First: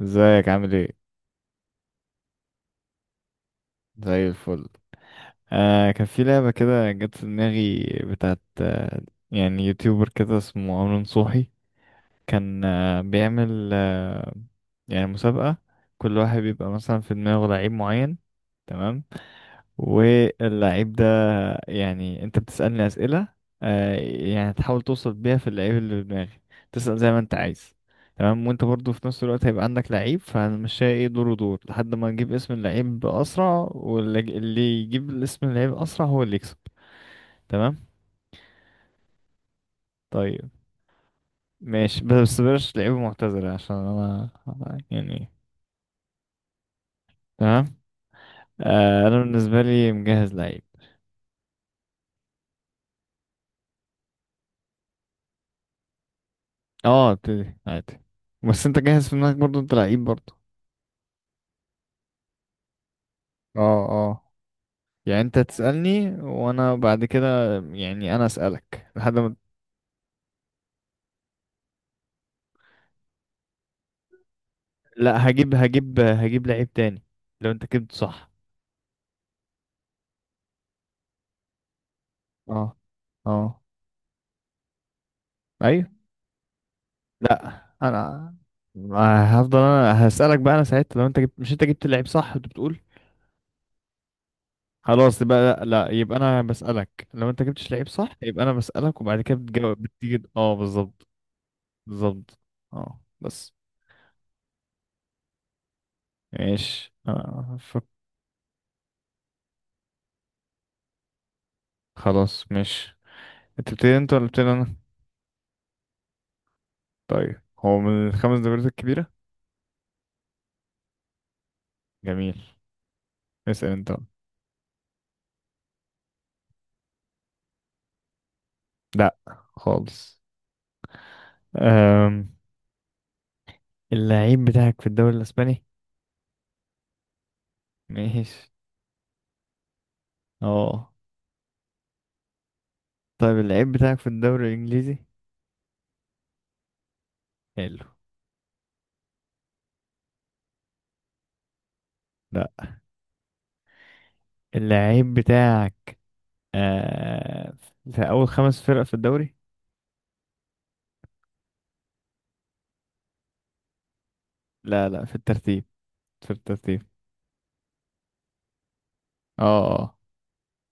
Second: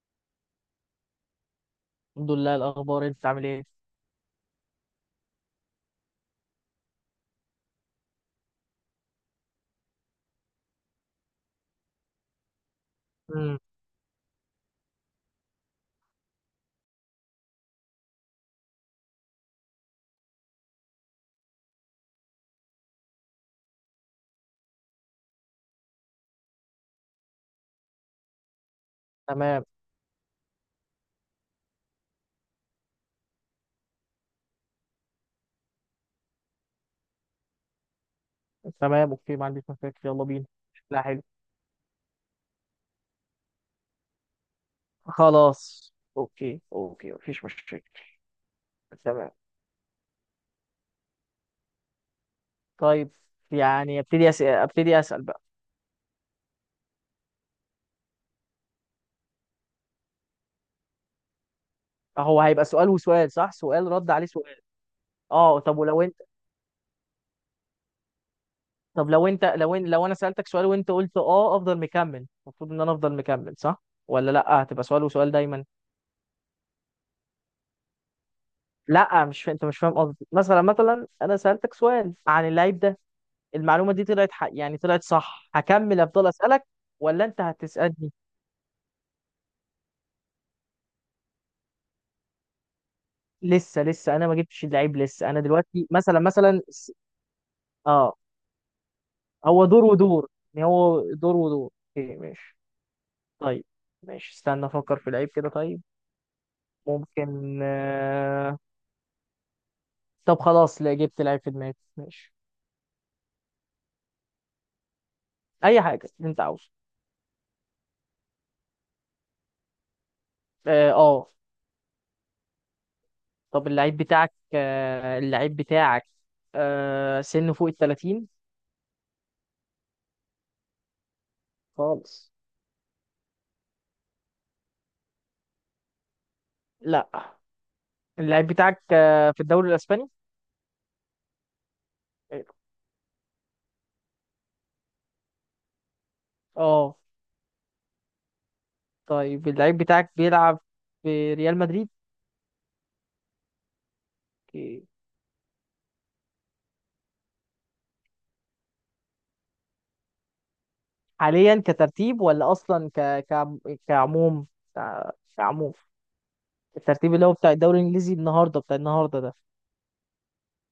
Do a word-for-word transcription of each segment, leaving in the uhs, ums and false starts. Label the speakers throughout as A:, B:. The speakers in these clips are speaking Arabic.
A: ازيك عامل ايه؟
B: الحمد لله، إيه الأخبار؟ أنت عامل إيه؟
A: زي الفل. آه كان في لعبة كده جت في دماغي بتاعت آه يعني يوتيوبر كده اسمه عمرو نصوحي. كان آه
B: مم.
A: بيعمل آه يعني مسابقة. كل واحد بيبقى مثلا في دماغه لعيب معين، تمام. واللعيب ده يعني انت بتسألني أسئلة، آه، يعني تحاول توصل بيها في اللعيب اللي في دماغي. تسأل زي ما انت عايز. تمام، وانت برضو في نفس الوقت هيبقى
B: تمام.
A: عندك لعيب، فهنمشيها ايه دور ودور لحد ما نجيب اسم اللعيب أسرع، واللي اللي يجيب اسم اللعيب أسرع هو اللي يكسب. تمام.
B: تمام أوكي، ما عنديش مشاكل، يلا بينا.
A: طيب
B: لا، حلو.
A: ماشي، بس بلاش لعيبة معتزلة عشان انا يعني.
B: خلاص أوكي، أوكي مفيش
A: تمام.
B: مشاكل.
A: آه، انا
B: تمام.
A: بالنسبة لي مجهز لعيب.
B: طيب، يعني أبتدي أسأل، أبتدي أسأل بقى.
A: اه ابتدي عادي، بس انت جاهز في دماغك برضو انت لعيب برضو.
B: هو هيبقى سؤال وسؤال صح؟ سؤال
A: اه
B: رد عليه
A: اه،
B: سؤال.
A: يعني انت
B: أه طب ولو
A: تسألني
B: أنت،
A: وانا بعد كده يعني انا أسألك
B: طب
A: لحد
B: لو
A: ما.
B: أنت لو إن... لو أنا سألتك سؤال وأنت قلت أه أفضل مكمل، المفروض إن أنا أفضل مكمل صح؟ ولا لأ، هتبقى سؤال
A: لا
B: وسؤال
A: هجيب
B: دايما.
A: هجيب هجيب لعيب تاني لو انت جبت صح.
B: لا، مش انت، مش فاهم قصدي. مثلا مثلا انا سالتك سؤال عن
A: اه
B: اللعيب ده.
A: اه.
B: المعلومه دي طلعت حق، يعني طلعت صح،
A: ايوه.
B: هكمل افضل اسالك ولا انت
A: لا،
B: هتسالني؟
A: انا ما هفضل، انا هسألك بقى، انا ساعتها لو انت جبت، مش انت جبت اللعيب صح انت بتقول.
B: لسه لسه انا ما جبتش اللعيب
A: خلاص
B: لسه،
A: يبقى
B: انا
A: لا
B: دلوقتي
A: لا، يبقى
B: مثلا،
A: انا
B: مثلا س-
A: بسألك لو انت جبتش لعيب
B: اه.
A: صح، يبقى انا بسألك وبعد كده
B: هو
A: بتجاوب
B: دور
A: بتيجي
B: ودور،
A: اه
B: يعني هو
A: بالظبط.
B: دور ودور. اوكي
A: بالظبط.
B: ماشي.
A: اه بس.
B: طيب ماشي، استنى افكر في لعيب كده. طيب
A: ماشي آه.
B: ممكن
A: فك-
B: آه... طب خلاص، لا جبت لعيب في دماغي، ماشي.
A: خلاص ماشي. انت بتبتدي انت ولا بتبتدي انا؟
B: اي حاجه انت عاوزه.
A: طيب، هو من الخمس دوريات الكبيرة؟
B: اه آه.
A: جميل.
B: طب
A: اسأل انت
B: اللعيب
A: بقى.
B: بتاعك، آه، اللعيب بتاعك آه، سنه فوق ال ثلاثين؟
A: لا، خالص. أم...
B: خالص.
A: اللعيب بتاعك في الدوري الأسباني؟
B: لا، اللعيب
A: ماشي.
B: بتاعك آه، في الدوري الاسباني؟
A: اه. طيب، اللعيب بتاعك في الدوري الإنجليزي؟
B: اه.
A: حلو.
B: طيب اللعيب بتاعك بيلعب في ريال مدريد؟
A: لا.
B: أوكي.
A: اللعيب بتاعك آه... في أول خمس فرق في الدوري؟
B: حاليا كترتيب ولا اصلا ك... ك... كعموم،
A: لا لا،
B: ك-
A: في الترتيب.
B: كعموم؟
A: في الترتيب.
B: الترتيب اللي هو بتاع الدوري الانجليزي النهارده، بتاع النهارده ده.
A: اه اه.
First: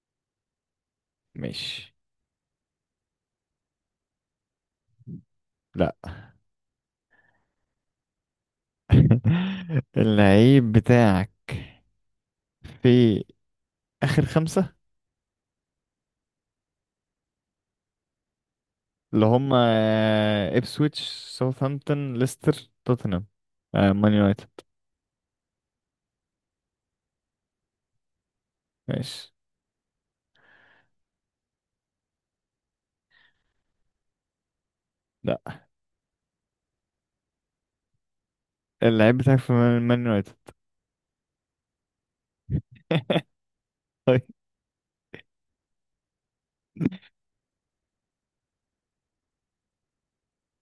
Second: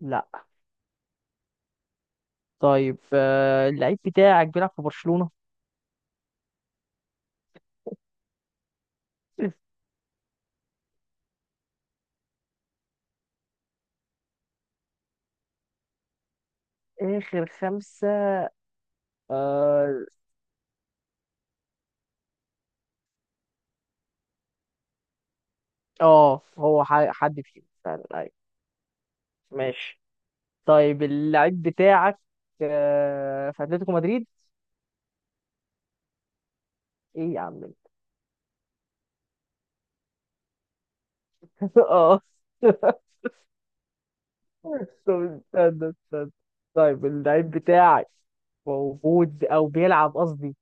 B: لا.
A: ماشي.
B: طيب آه، اللعيب بتاعك بيلعب في برشلونة؟
A: لا. اللعيب بتاعك في آخر خمسة،
B: اخر خمسة.
A: اللي هم
B: اه
A: آه، إبسويتش، ساوثهامبتون، ليستر، توتنهام، آه، مان يونايتد.
B: آه، هو ح- حد فيهم فعلا.
A: ماشي.
B: ماشي. طيب اللعيب بتاعك آه، في اتلتيكو مدريد؟
A: لا.
B: ايه يا عم،
A: اللعيب بتاعك في مان مان يونايتد.
B: انت؟ اه.
A: طيب.
B: طب استنى استنى. طيب اللعيب بتاعك موجود او بيلعب قصدي،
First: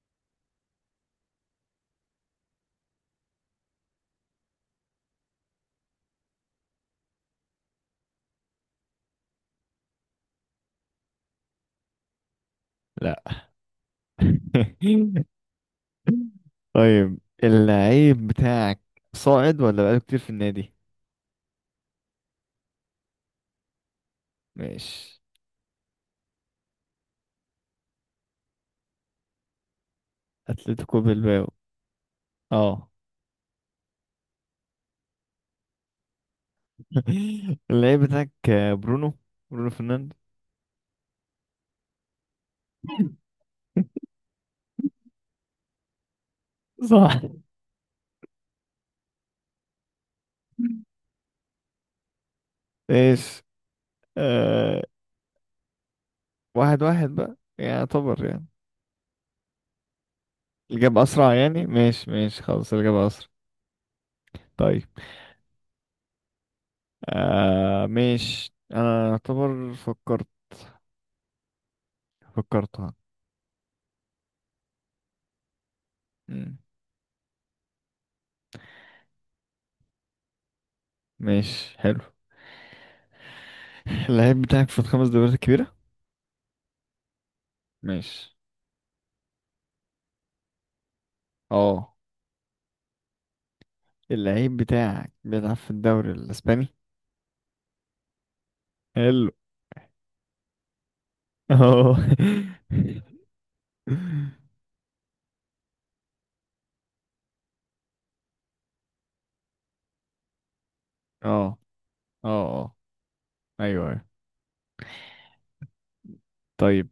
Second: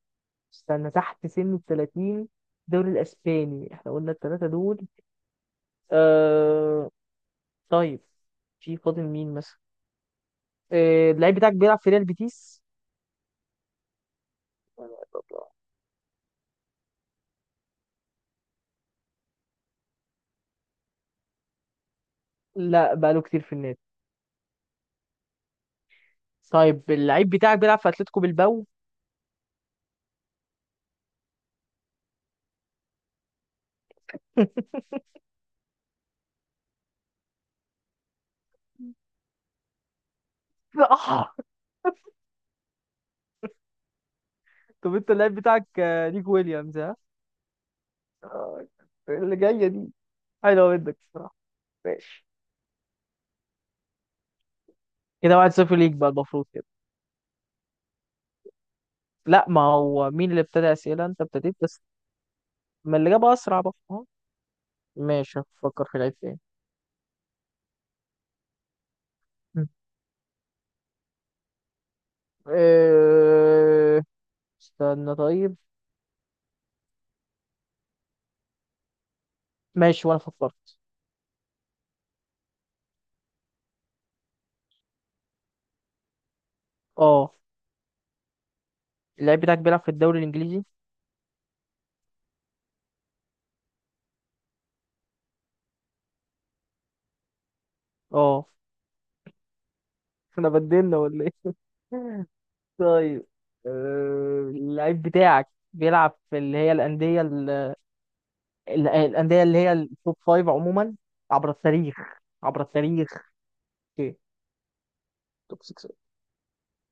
B: استنى، تحت سن ال ثلاثين، الدوري الاسباني احنا قلنا الثلاثه دول. آه... طيب في فاضل مين مثلا؟ آه... اللعيب بتاعك بيلعب في ريال بيتيس؟
A: لا. طيب. اللعيب بتاعك صاعد ولا بقاله كتير في النادي؟
B: لا، بقاله كتير في النادي.
A: ماشي.
B: طيب اللعيب بتاعك بيلعب في اتلتيكو بالباو؟
A: اتلتيكو بالباو. اه. اللعيب بتاعك آه، برونو، برونو فرنانديز.
B: طب انت اللعيب بتاعك آه، نيكو ويليامز، ها؟
A: صح.
B: آه، اللي جاية دي حلو منك بصراحة. ماشي.
A: ايش. آه.
B: كده واحد صفر ليك بقى المفروض كده.
A: واحد واحد بقى يعني يعتبر يعني
B: لا، ما هو مين اللي ابتدى
A: الإجابة
B: أسئلة؟ انت
A: أسرع
B: ابتديت
A: يعني.
B: بس.
A: ماشي ماشي خلاص،
B: ما
A: الإجابة
B: اللي جاب
A: أسرع.
B: أسرع بقى، اه.
A: طيب.
B: ماشي، هفكر في لعيب تاني.
A: آه ماشي، أنا
B: م.
A: أعتبر فكرت. فكرتها.
B: اه، استنى طيب.
A: مم.
B: ماشي وانا فكرت.
A: ماشي حلو. اللعيب بتاعك في الخمس دوريات الكبيرة؟
B: اه،
A: ماشي.
B: اللعيب بتاعك بيلعب في الدوري الإنجليزي.
A: اه. اللعيب بتاعك بيلعب في الدوري الإسباني؟
B: اه.
A: حلو.
B: احنا بدلنا ولا ايه؟
A: اه.
B: طيب، اه، اللعيب بتاعك بيلعب في اللي هي الأندية، ال- الأندية اللي هي التوب فايف عموما، عبر
A: اه
B: التاريخ،
A: اه
B: عبر
A: اه.
B: التاريخ.
A: أيوه أيوه.
B: اوكي، توب ستة؟
A: طيب.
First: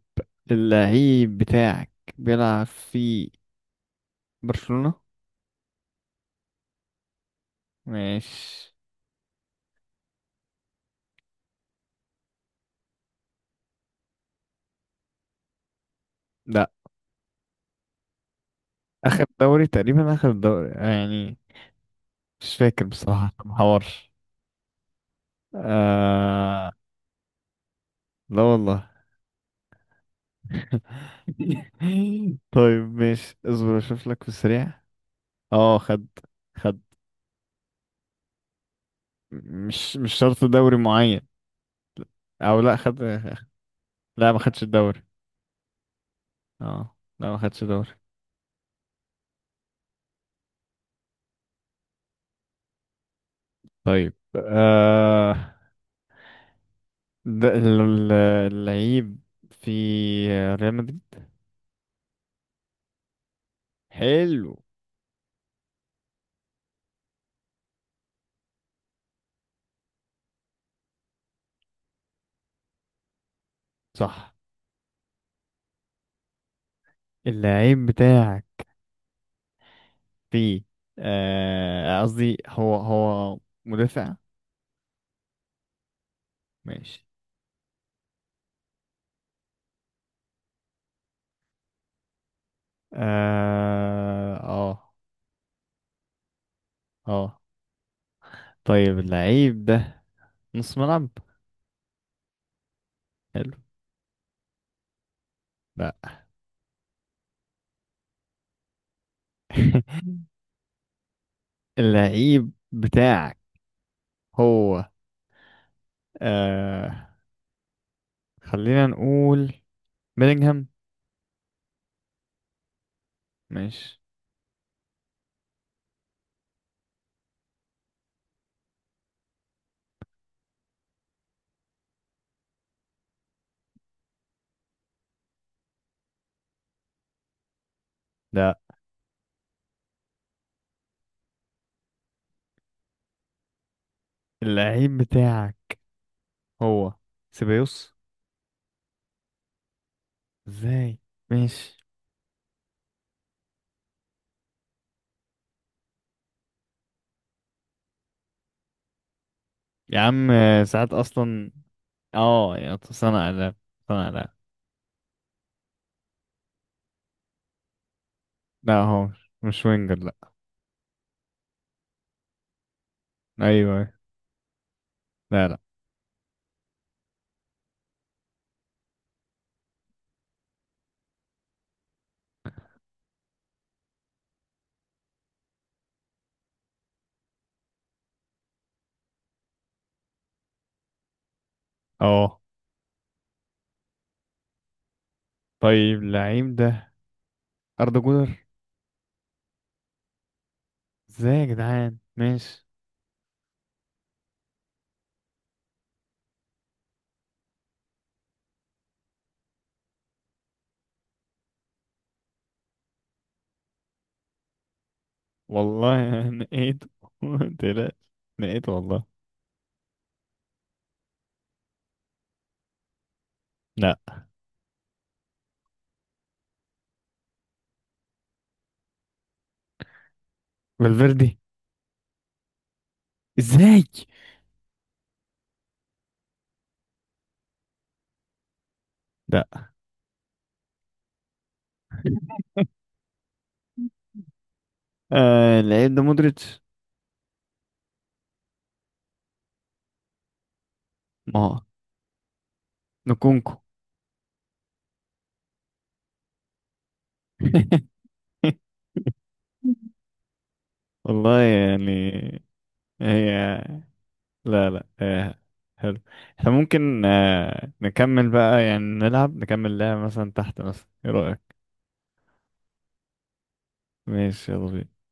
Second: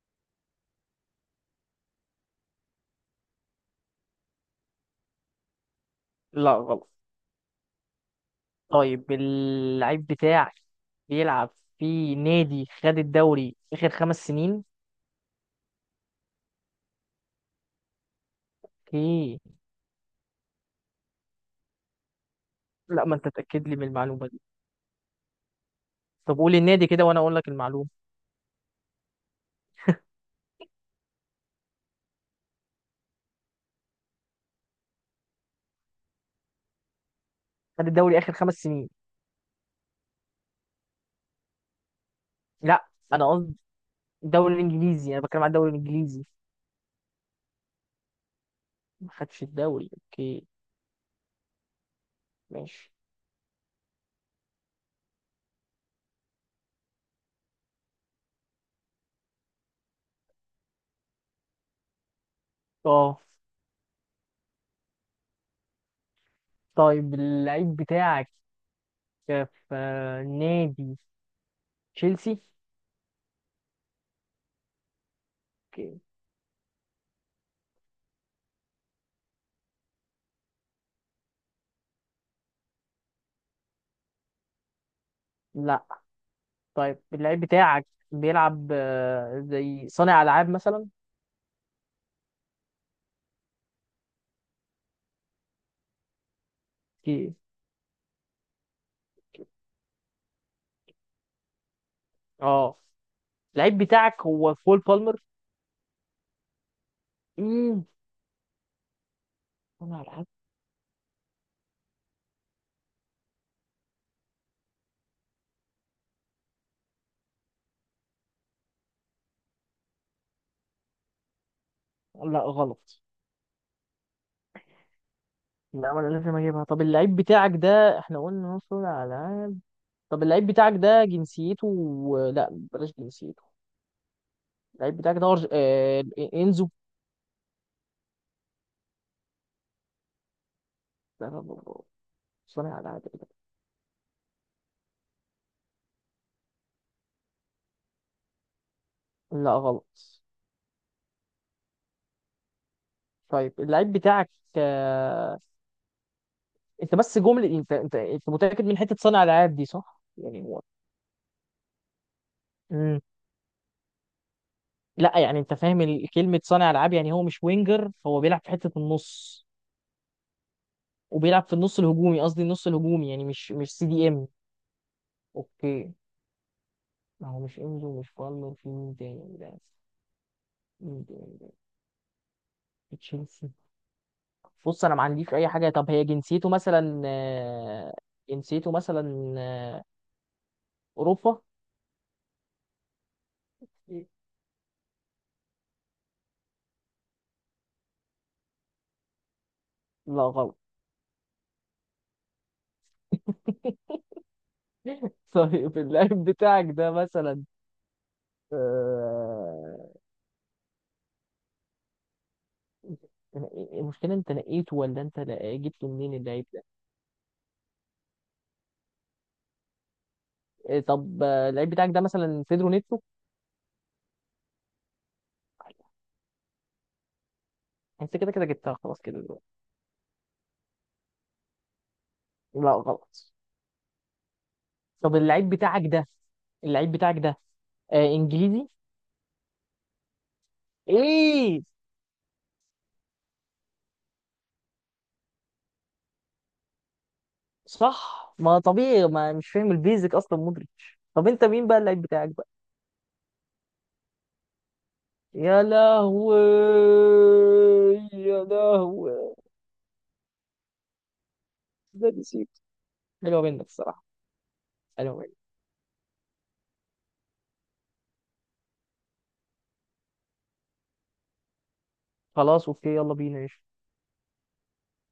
A: اللعيب بتاعك بيلعب في برشلونة؟
B: لا غلط.
A: ماشي.
B: طيب اللعيب بتاعك بيلعب في نادي خد الدوري آخر خمس سنين؟
A: لا. اخر
B: اوكي.
A: دوري تقريبا، اخر دوري يعني، مش فاكر
B: لا، ما انت
A: بصراحة ما
B: تأكد لي من
A: حورش.
B: المعلومة دي. طب قول
A: آه...
B: النادي كده وانا اقول لك المعلومة.
A: لا والله. طيب ماشي، اصبر اشوف لك في السريع. اه خد. خد.
B: خد الدوري آخر خمس سنين؟
A: مش مش شرط دوري معين. او لا
B: لا
A: خد.
B: انا قصدي
A: لا ما
B: الدوري
A: خدش الدوري.
B: الانجليزي، انا بتكلم عن الدوري الانجليزي.
A: اه لا ما خدش دوري.
B: ما خدش الدوري، اوكي ماشي.
A: طيب. آه... ده ال- ال- اللعيب في ريال مدريد.
B: اه.
A: حلو.
B: طيب اللعيب بتاعك في نادي تشيلسي؟
A: صح.
B: اوكي.
A: اللعيب بتاعك في آه، قصدي هو هو مدافع؟
B: لا. طيب
A: ماشي.
B: اللعيب بتاعك بيلعب آه، زي صانع العاب مثلا؟
A: اه اه.
B: اوكي
A: آه. طيب، اللعيب ده نص ملعب؟
B: اه.
A: حلو.
B: اللعيب بتاعك هو كول بالمر؟
A: لا.
B: امم صانع العاب.
A: اللعيب بتاعك هو آه خلينا نقول بيلينغهام.
B: لا غلط.
A: ماشي.
B: لا، ولا لازم اجيبها. طب اللعيب بتاعك ده احنا قلنا هو صانع العاب. طب اللعيب بتاعك ده جنسيته، لا بلاش جنسيته. اللعيب بتاعك ده أرج- آه، انزو؟
A: لا.
B: لا لا لا، لا، صانع العاب إيه ده؟
A: اللعيب بتاعك هو سيبايوس.
B: لا غلط.
A: ازاي. ماشي.
B: طيب اللعيب بتاعك، آه، انت بس جمله، انت انت انت متاكد من حته صانع العاب دي
A: يا
B: صح؟
A: عم
B: يعني هو
A: آه، ساعات اصلا. اه، يا
B: مم.
A: صنع لا. صنع لا.
B: لا يعني انت فاهم ال- كلمه صانع العاب، يعني هو مش وينجر، هو بيلعب في حته
A: لا، هو
B: النص،
A: مش وينجر، لا.
B: وبيلعب في النص الهجومي قصدي النص الهجومي، يعني مش مش سي
A: ايوه.
B: دي ام.
A: لا لا.
B: اوكي. ما هو مش انزو مش بالمر، في مين تاني ده؟ مين تاني ده في تشيلسي. بص انا ما عنديش اي حاجه. طب هي جنسيته مثلا، آه، جنسيته مثلا آه، اوروبا؟
A: اه. طيب، اللعيب ده اردا جولر.
B: لا غلط.
A: ازاي يا جدعان، ماشي.
B: طيب اللاعب بتاعك ده مثلا، المشكلة انت لقيته ولا انت لا- جبته منين
A: والله
B: اللعيب ده؟
A: نقيت. تلاش. نقيت والله.
B: إيه طب آه، اللعيب بتاعك ده مثلا بيدرو نيتو؟
A: لا.
B: انت كده كده جبتها خلاص كده دلوقتي.
A: فالفيردي.
B: لا غلط.
A: ازاي.
B: طب اللعيب بتاعك ده، اللعيب بتاعك ده آه، انجليزي؟
A: لا،
B: ايه.
A: آه العيب ده مودريتش.
B: صح، ما طبيعي، ما مش فاهم البيزك اصلا مودريتش. طب
A: ما
B: انت
A: هو
B: مين بقى اللعيب بتاعك بقى؟
A: نكونكو.
B: يا لهوي، يا لهوي.
A: والله
B: ده
A: يعني.
B: نسيت.
A: هي.
B: حلوة منك الصراحة،
A: لا لا
B: حلوة منك.
A: آه حلو. احنا ممكن آه نكمل بقى يعني نلعب نكمل لعبة مثلا تحت، مثلا ايه رأيك؟
B: خلاص اوكي، يلا بينا.
A: ماشي، يلا بينا.